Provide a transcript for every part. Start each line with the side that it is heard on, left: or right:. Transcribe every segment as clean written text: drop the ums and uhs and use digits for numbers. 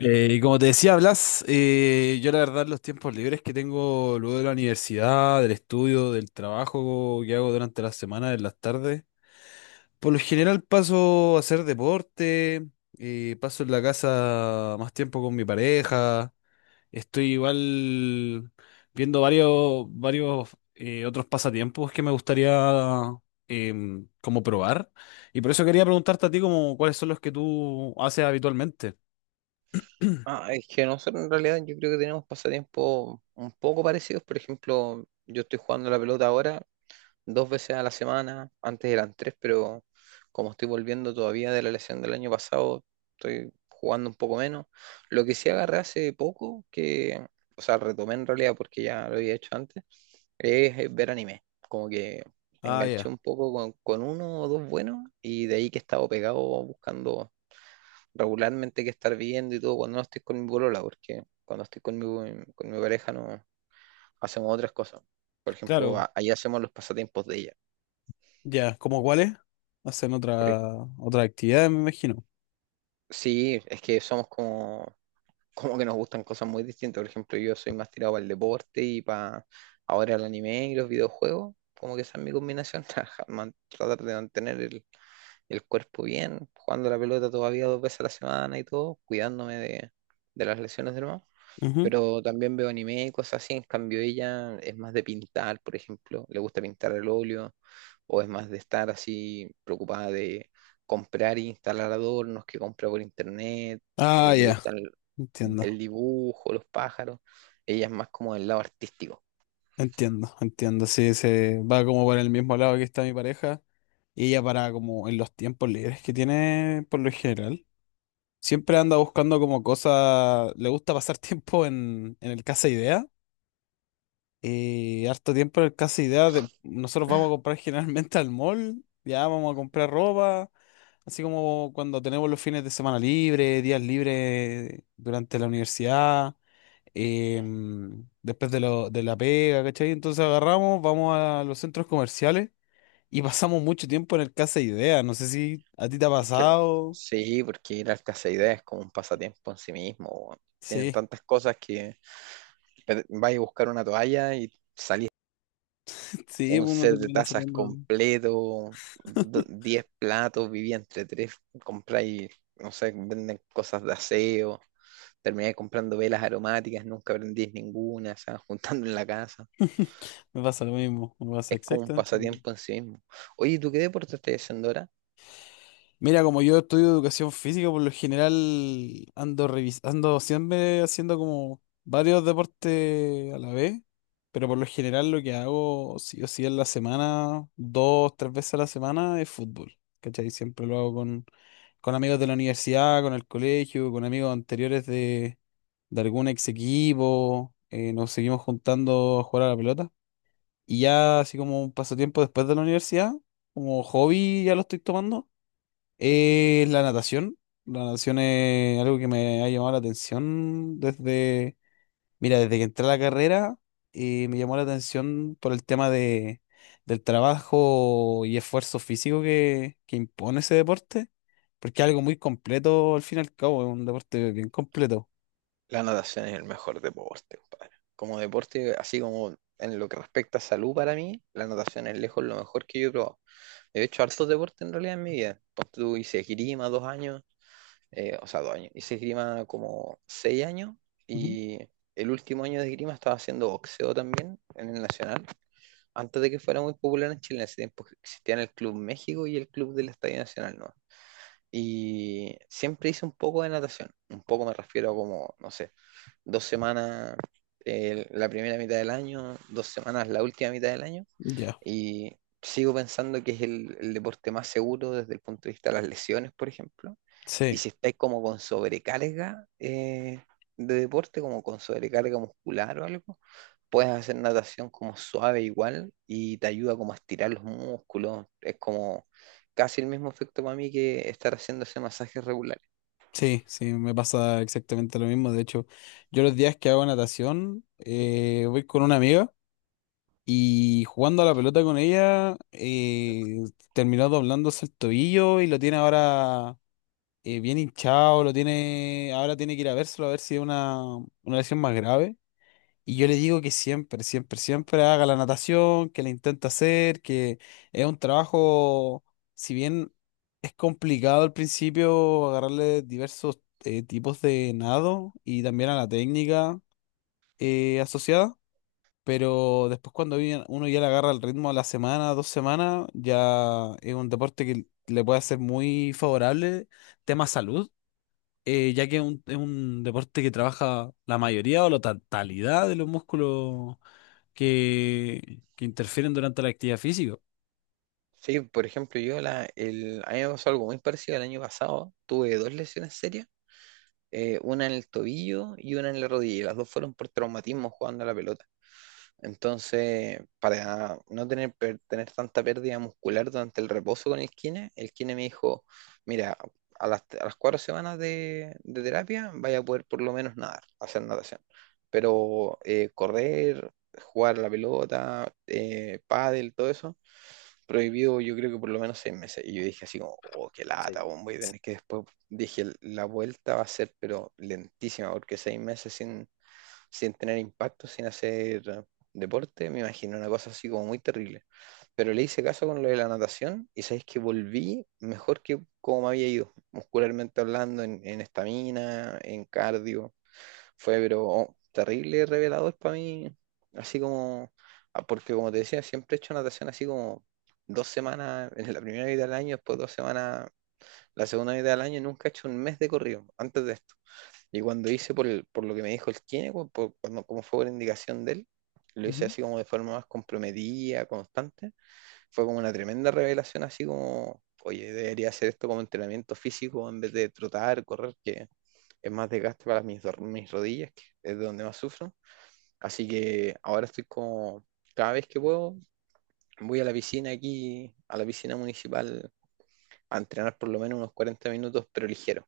left: Y como te decía, Blas, yo la verdad los tiempos libres que tengo luego de la universidad, del estudio, del trabajo que hago durante la semana, en las tardes, por lo general paso a hacer deporte, paso en la casa más tiempo con mi pareja, estoy igual viendo varios otros pasatiempos que me gustaría como probar. Y por eso quería preguntarte a ti como cuáles son los que tú haces habitualmente.
right: Ah, es que nosotros en realidad yo creo que tenemos pasatiempos un poco parecidos. Por ejemplo, yo estoy jugando la pelota ahora dos veces a la semana. Antes eran tres, pero como estoy volviendo todavía de la lesión del año pasado, estoy jugando un poco menos. Lo que sí agarré hace poco, que, o sea, retomé en realidad porque ya lo había hecho antes, es ver anime. Como que
left: Ah,
right: enganché
left: ya.
right: un poco con uno o dos buenos y de ahí que he estado pegado buscando regularmente que estar viendo y todo cuando no estoy con mi polola, porque cuando estoy con mi pareja no hacemos otras cosas. Por ejemplo,
left: Claro.
right: ahí hacemos los pasatiempos de ella.
left: Ya, ¿cómo cuáles? Hacen
right: Porque-
left: otra actividad, me imagino.
right: sí, es que somos como, como que nos gustan cosas muy distintas. Por ejemplo, yo soy más tirado para el deporte y para ahora el anime y los videojuegos. Como que esa es mi combinación, tratar de mantener el cuerpo bien, jugando la pelota todavía dos veces a la semana y todo, cuidándome de las lesiones del mamá.
left: Ujú.
right: Pero también veo anime y cosas así. En cambio, ella es más de pintar, por ejemplo, le gusta pintar al óleo, o es más de estar así preocupada de comprar e instalar adornos que compra por internet,
left: Ah,
right: le
left: ya,
right: gustan el
left: entiendo,
right: dibujo, los pájaros. Ella es más como del lado artístico.
left: entiendo, entiendo. Sí, se va como por el mismo lado que está mi pareja. Y ella para como en los tiempos libres que tiene por lo general. Siempre anda buscando como cosas, le gusta pasar tiempo en el Casa Idea. Y harto tiempo en el Casa Idea, nosotros vamos a comprar generalmente al mall, ya vamos a comprar ropa. Así como cuando tenemos los fines de semana libres, días libres durante la universidad, después de, de la pega, ¿cachai? Entonces agarramos, vamos a los centros comerciales y pasamos mucho tiempo en el Casa Idea. No sé si a ti te ha
right: Es que
left: pasado.
right: sí, porque ir al casa de ideas es como un pasatiempo en sí mismo, weón. Tienen
left: Sí,
right: tantas cosas que vas a buscar una toalla y
left: sí,
right: un
left: uno
right: set de
left: termina
right: tazas
left: saliendo.
right: completo, 10 platos, vivía entre tres, compráis, no sé, venden cosas de aseo, terminé comprando velas aromáticas, nunca prendís ninguna, se van juntando en la casa.
left: Me pasa lo mismo, me pasa
right: Es como un
left: exactamente.
right: pasatiempo en sí mismo. Oye, ¿tú qué deporte estás haciendo ahora?
left: Mira, como yo estudio educación física, por lo general ando revisando, siempre haciendo como varios deportes a la vez, pero por lo general lo que hago, sí o sí, en la semana, dos, tres veces a la semana, es fútbol. ¿Cachai? Siempre lo hago con amigos de la universidad, con el colegio, con amigos anteriores de algún ex equipo, nos seguimos juntando a jugar a la pelota. Y ya así como un pasatiempo después de la universidad, como hobby ya lo estoy tomando la natación. La natación es algo que me ha llamado la atención desde, mira, desde que entré a la carrera y me llamó la atención por el tema de, del trabajo y esfuerzo físico que impone ese deporte, porque es algo muy completo al fin y al cabo, es un deporte bien completo.
right: La natación es el mejor deporte, compadre. Como deporte, así como en lo que respecta a salud para mí, la natación es lejos lo mejor que yo he probado. He hecho hartos deportes en realidad en mi vida. Pues tú hice esgrima 2 años, o sea, 2 años. Hice esgrima como 6 años
left: Ujú.
right: y el último año de esgrima estaba haciendo boxeo también en el Nacional, antes de que fuera muy popular en Chile. En ese tiempo existían el Club México y el Club del Estadio Nacional, ¿no? Y siempre hice un poco de natación. Un poco me refiero a como, no sé, 2 semanas la primera mitad del año, 2 semanas la última mitad del año.
left: Ya.
right: Y sigo pensando que es el deporte más seguro desde el punto de vista de las lesiones, por ejemplo. Y
left: Sí,
right: si estáis como con sobrecarga de deporte, como con sobrecarga muscular o algo, puedes hacer natación como suave igual y te ayuda como a estirar los músculos. Es como casi el mismo efecto para mí que estar haciendo ese masaje regular.
left: sí, sí, me pasa exactamente lo mismo. De hecho, yo los días que hago natación, voy con una amiga. Y jugando a la pelota con ella, terminó doblándose el tobillo y lo tiene ahora bien hinchado, lo tiene, ahora tiene que ir a vérselo a ver si es una lesión más grave. Y yo le digo que siempre, siempre, siempre haga la natación, que la intenta hacer, que es un trabajo, si bien es complicado al principio agarrarle diversos tipos de nado y también a la técnica asociada, pero después cuando uno ya le agarra el ritmo a la semana, dos semanas, ya es un deporte que le puede hacer muy favorable tema salud, ya que es un deporte que trabaja la mayoría o la totalidad de los músculos que interfieren durante la actividad física.
right: Sí, por ejemplo, a mí me pasó algo muy parecido el año pasado. Tuve dos lesiones serias, una en el tobillo y una en la rodilla, y las dos fueron por traumatismo jugando a la pelota. Entonces, para no tener, tener tanta pérdida muscular durante el reposo con el kine, me dijo, mira, a las 4 semanas de terapia vaya a poder por lo menos nadar, hacer natación. Pero correr, jugar a la pelota, pádel, todo eso, prohibido yo creo que por lo menos 6 meses. Y yo dije así como, oh, qué lata, weón, voy a tener que después, dije, la vuelta va a ser pero lentísima, porque 6 meses sin tener impacto, sin hacer deporte, me imaginé una cosa así como muy terrible. Pero le hice caso con lo de la natación y sabéis que volví mejor que como me había ido, muscularmente hablando, en estamina, en cardio. Fue, pero oh, terrible revelador para mí, así como, ah, porque como te decía, siempre he hecho natación así como 2 semanas en la primera mitad del año, después 2 semanas la segunda mitad del año, nunca he hecho un mes de corrido antes de esto. Y cuando hice por lo que me dijo el kine, cuando, como fue por indicación de él, lo hice así como de forma más comprometida, constante. Fue como una tremenda revelación, así como, oye, debería hacer esto como entrenamiento físico en vez de trotar, correr, que es más desgaste para mis rodillas, que es de donde más sufro. Así que ahora estoy como, cada vez que puedo, voy a la piscina aquí, a la piscina municipal, a entrenar por lo menos unos 40 minutos, pero ligero.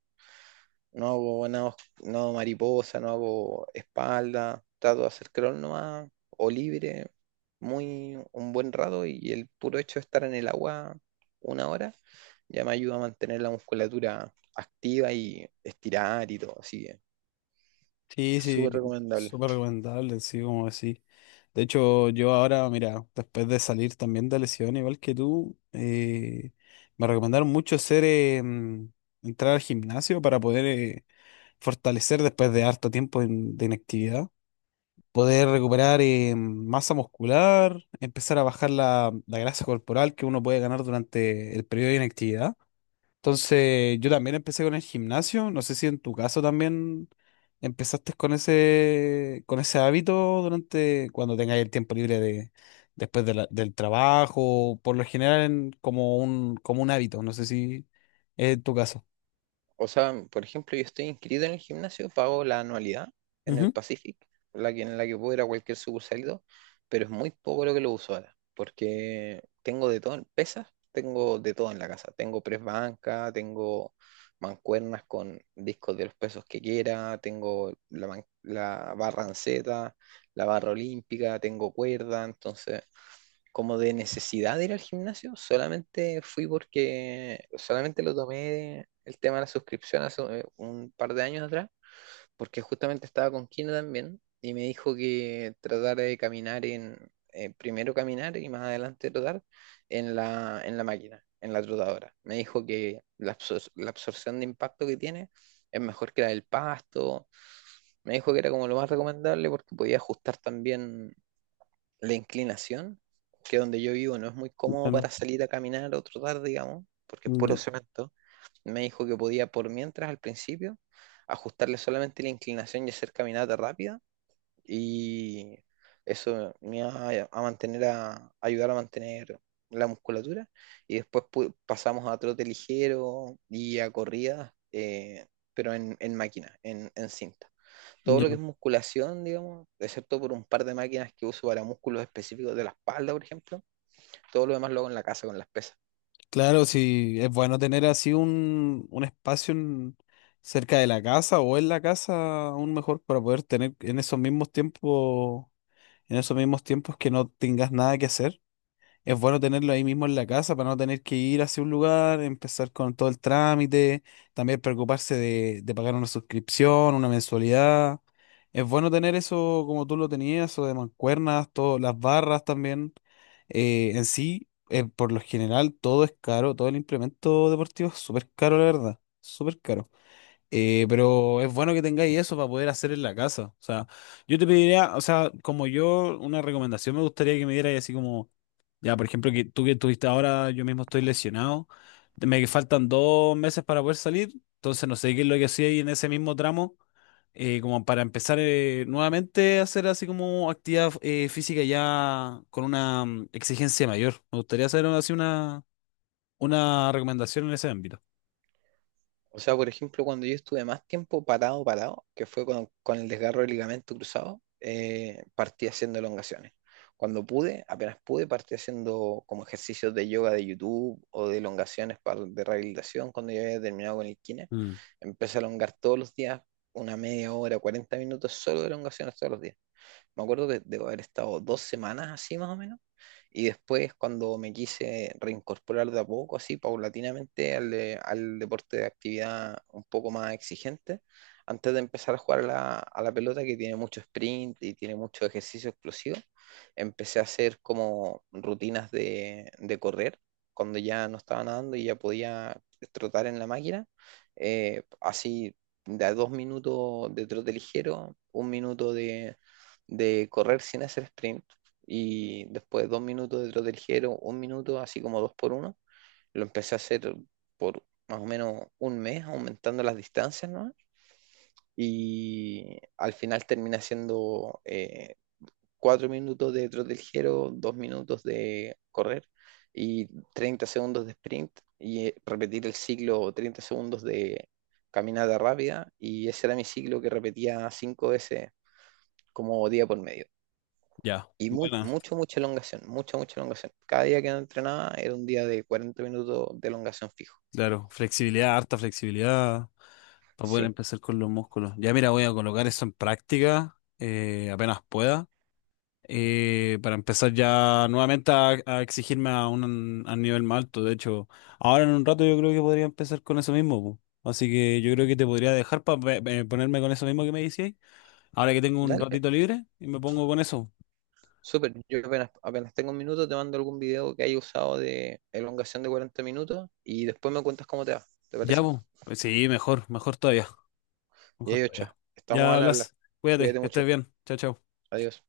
right: No hago nada os- no hago mariposa, no hago espalda, trato de hacer crawl nomás, o libre, muy un buen rato y el puro hecho de estar en el agua una hora ya me ayuda a mantener la musculatura activa y estirar y todo, así que
left: Sí, sí,
right: súper recomendable.
left: súper recomendable, sí, como decís. De hecho, yo ahora, mira, después de salir también de lesión, igual que tú, me recomendaron mucho hacer, entrar al gimnasio para poder fortalecer después de harto tiempo de inactividad, poder recuperar masa muscular, empezar a bajar la grasa corporal que uno puede ganar durante el periodo de inactividad. Entonces, yo también empecé con el gimnasio. No sé si en tu caso también empezaste con ese hábito durante cuando tengáis el tiempo libre de, después de del trabajo, por lo general como un hábito. No sé si es en tu caso.
right: O sea, por ejemplo, yo estoy inscrito en el gimnasio, pago la anualidad en el
left: Ujú.
right: Pacific, en la que puedo ir a cualquier sucursal, y todo, pero es muy poco lo que lo uso ahora, porque tengo de todo, en pesas, tengo de todo en la casa. Tengo press banca, tengo mancuernas con discos de los pesos que quiera, tengo la barra anceta, la barra olímpica, tengo cuerda, entonces como de necesidad de ir al gimnasio, solamente fui porque solamente lo tomé el tema de la suscripción hace un par de años atrás, porque justamente estaba con Kino también y me dijo que tratara de caminar primero caminar y más adelante trotar en la máquina, en la trotadora. Me dijo que la absorción de impacto que tiene es mejor que la del pasto. Me dijo que era como lo más recomendable porque podía ajustar también la inclinación, que donde yo vivo no es muy cómodo
left: Bueno,
right: para salir a caminar o trotar, digamos, porque es
left: ya,
right: puro cemento, me dijo que podía por mientras al principio ajustarle solamente la inclinación y hacer caminata rápida y eso me iba a mantener a ayudar a mantener la musculatura y después pasamos a trote ligero y a corridas, pero en, máquina, en cinta todo lo que
left: ya.
right: es musculación, digamos, excepto por un par de máquinas que uso para músculos específicos de la espalda, por ejemplo, todo lo demás lo hago en la casa con las pesas.
left: Claro, sí, es bueno tener así un espacio cerca de la casa o en la casa, aún mejor para poder tener en esos mismos tiempos en esos mismos tiempos que no tengas nada que hacer. Es bueno tenerlo ahí mismo en la casa para no tener que ir hacia un lugar, empezar con todo el trámite, también preocuparse de pagar una suscripción, una mensualidad. Es bueno tener eso como tú lo tenías, o de mancuernas, todo, las barras también. En sí, por lo general, todo es caro, todo el implemento deportivo es súper caro, la verdad, súper caro. Pero es bueno que tengáis eso para poder hacer en la casa. O sea, yo te pediría, o sea, como yo, una recomendación me gustaría que me dierais así como, ya, por ejemplo, que tú que estuviste ahora, yo mismo estoy lesionado, me faltan dos meses para poder salir, entonces no sé qué es lo que hacía ahí en ese mismo tramo, como para empezar nuevamente a hacer así como actividad física ya con una exigencia mayor. Me gustaría hacer así una recomendación en ese ámbito.
right: O sea, por ejemplo, cuando yo estuve más tiempo parado, parado, que fue con el desgarro del ligamento cruzado, partí haciendo elongaciones. Cuando pude, apenas pude, partí haciendo como ejercicios de yoga de YouTube o de elongaciones para, de rehabilitación. Cuando ya había terminado con el kine,
left: Mm,
right: empecé a elongar todos los días, una media hora, 40 minutos solo de elongaciones todos los días. Me acuerdo que debo haber estado 2 semanas así más o menos, y después cuando me quise reincorporar de a poco, así paulatinamente al deporte de actividad un poco más exigente, antes de empezar a jugar a la pelota que tiene mucho sprint y tiene mucho ejercicio explosivo, empecé a hacer como rutinas de correr cuando ya no estaba nadando y ya podía trotar en la máquina, así de a 2 minutos de trote ligero, 1 minuto de correr sin hacer sprint y después 2 minutos de trote ligero, un minuto, así como dos por uno, lo empecé a hacer por más o menos un mes, aumentando las distancias, ¿no? Y al final termina siendo 4 minutos de trote ligero, 2 minutos de correr y 30 segundos de sprint y repetir el ciclo 30 segundos de caminata rápida y ese era mi ciclo que repetía cinco veces como día por medio.
left: ya,
right: Y
left: buena.
right: mucho, mucha elongación, mucha, mucha elongación. Cada día que no entrenaba era un día de 40 minutos de elongación fijo.
left: Claro, flexibilidad, harta flexibilidad para poder
right: Sí,
left: empezar con los músculos. Ya mira, voy a colocar eso en práctica apenas pueda, para empezar ya nuevamente a exigirme a un nivel más alto. De hecho, ahora en un rato yo creo que podría empezar con eso mismo. Po. Así que yo creo que te podría dejar para ponerme con eso mismo que me decías. Ahora que tengo un
right: dale,
left: ratito libre y me pongo con eso.
right: súper. Yo apenas, apenas tengo 1 minuto, te mando algún video que haya usado de elongación de 40 minutos y después me cuentas cómo te va. ¿Te
left: Ya,
right: parece?
left: po. Pues sí, mejor, mejor todavía,
right: Y
left: mejor
right: ahí, ocho.
left: todavía.
right: Estamos
left: Ya
right: al habla.
left: hablas. Cuídate,
right: Cuídate
left: que
right: mucho.
left: estés bien. Chao, chao.
right: Adiós.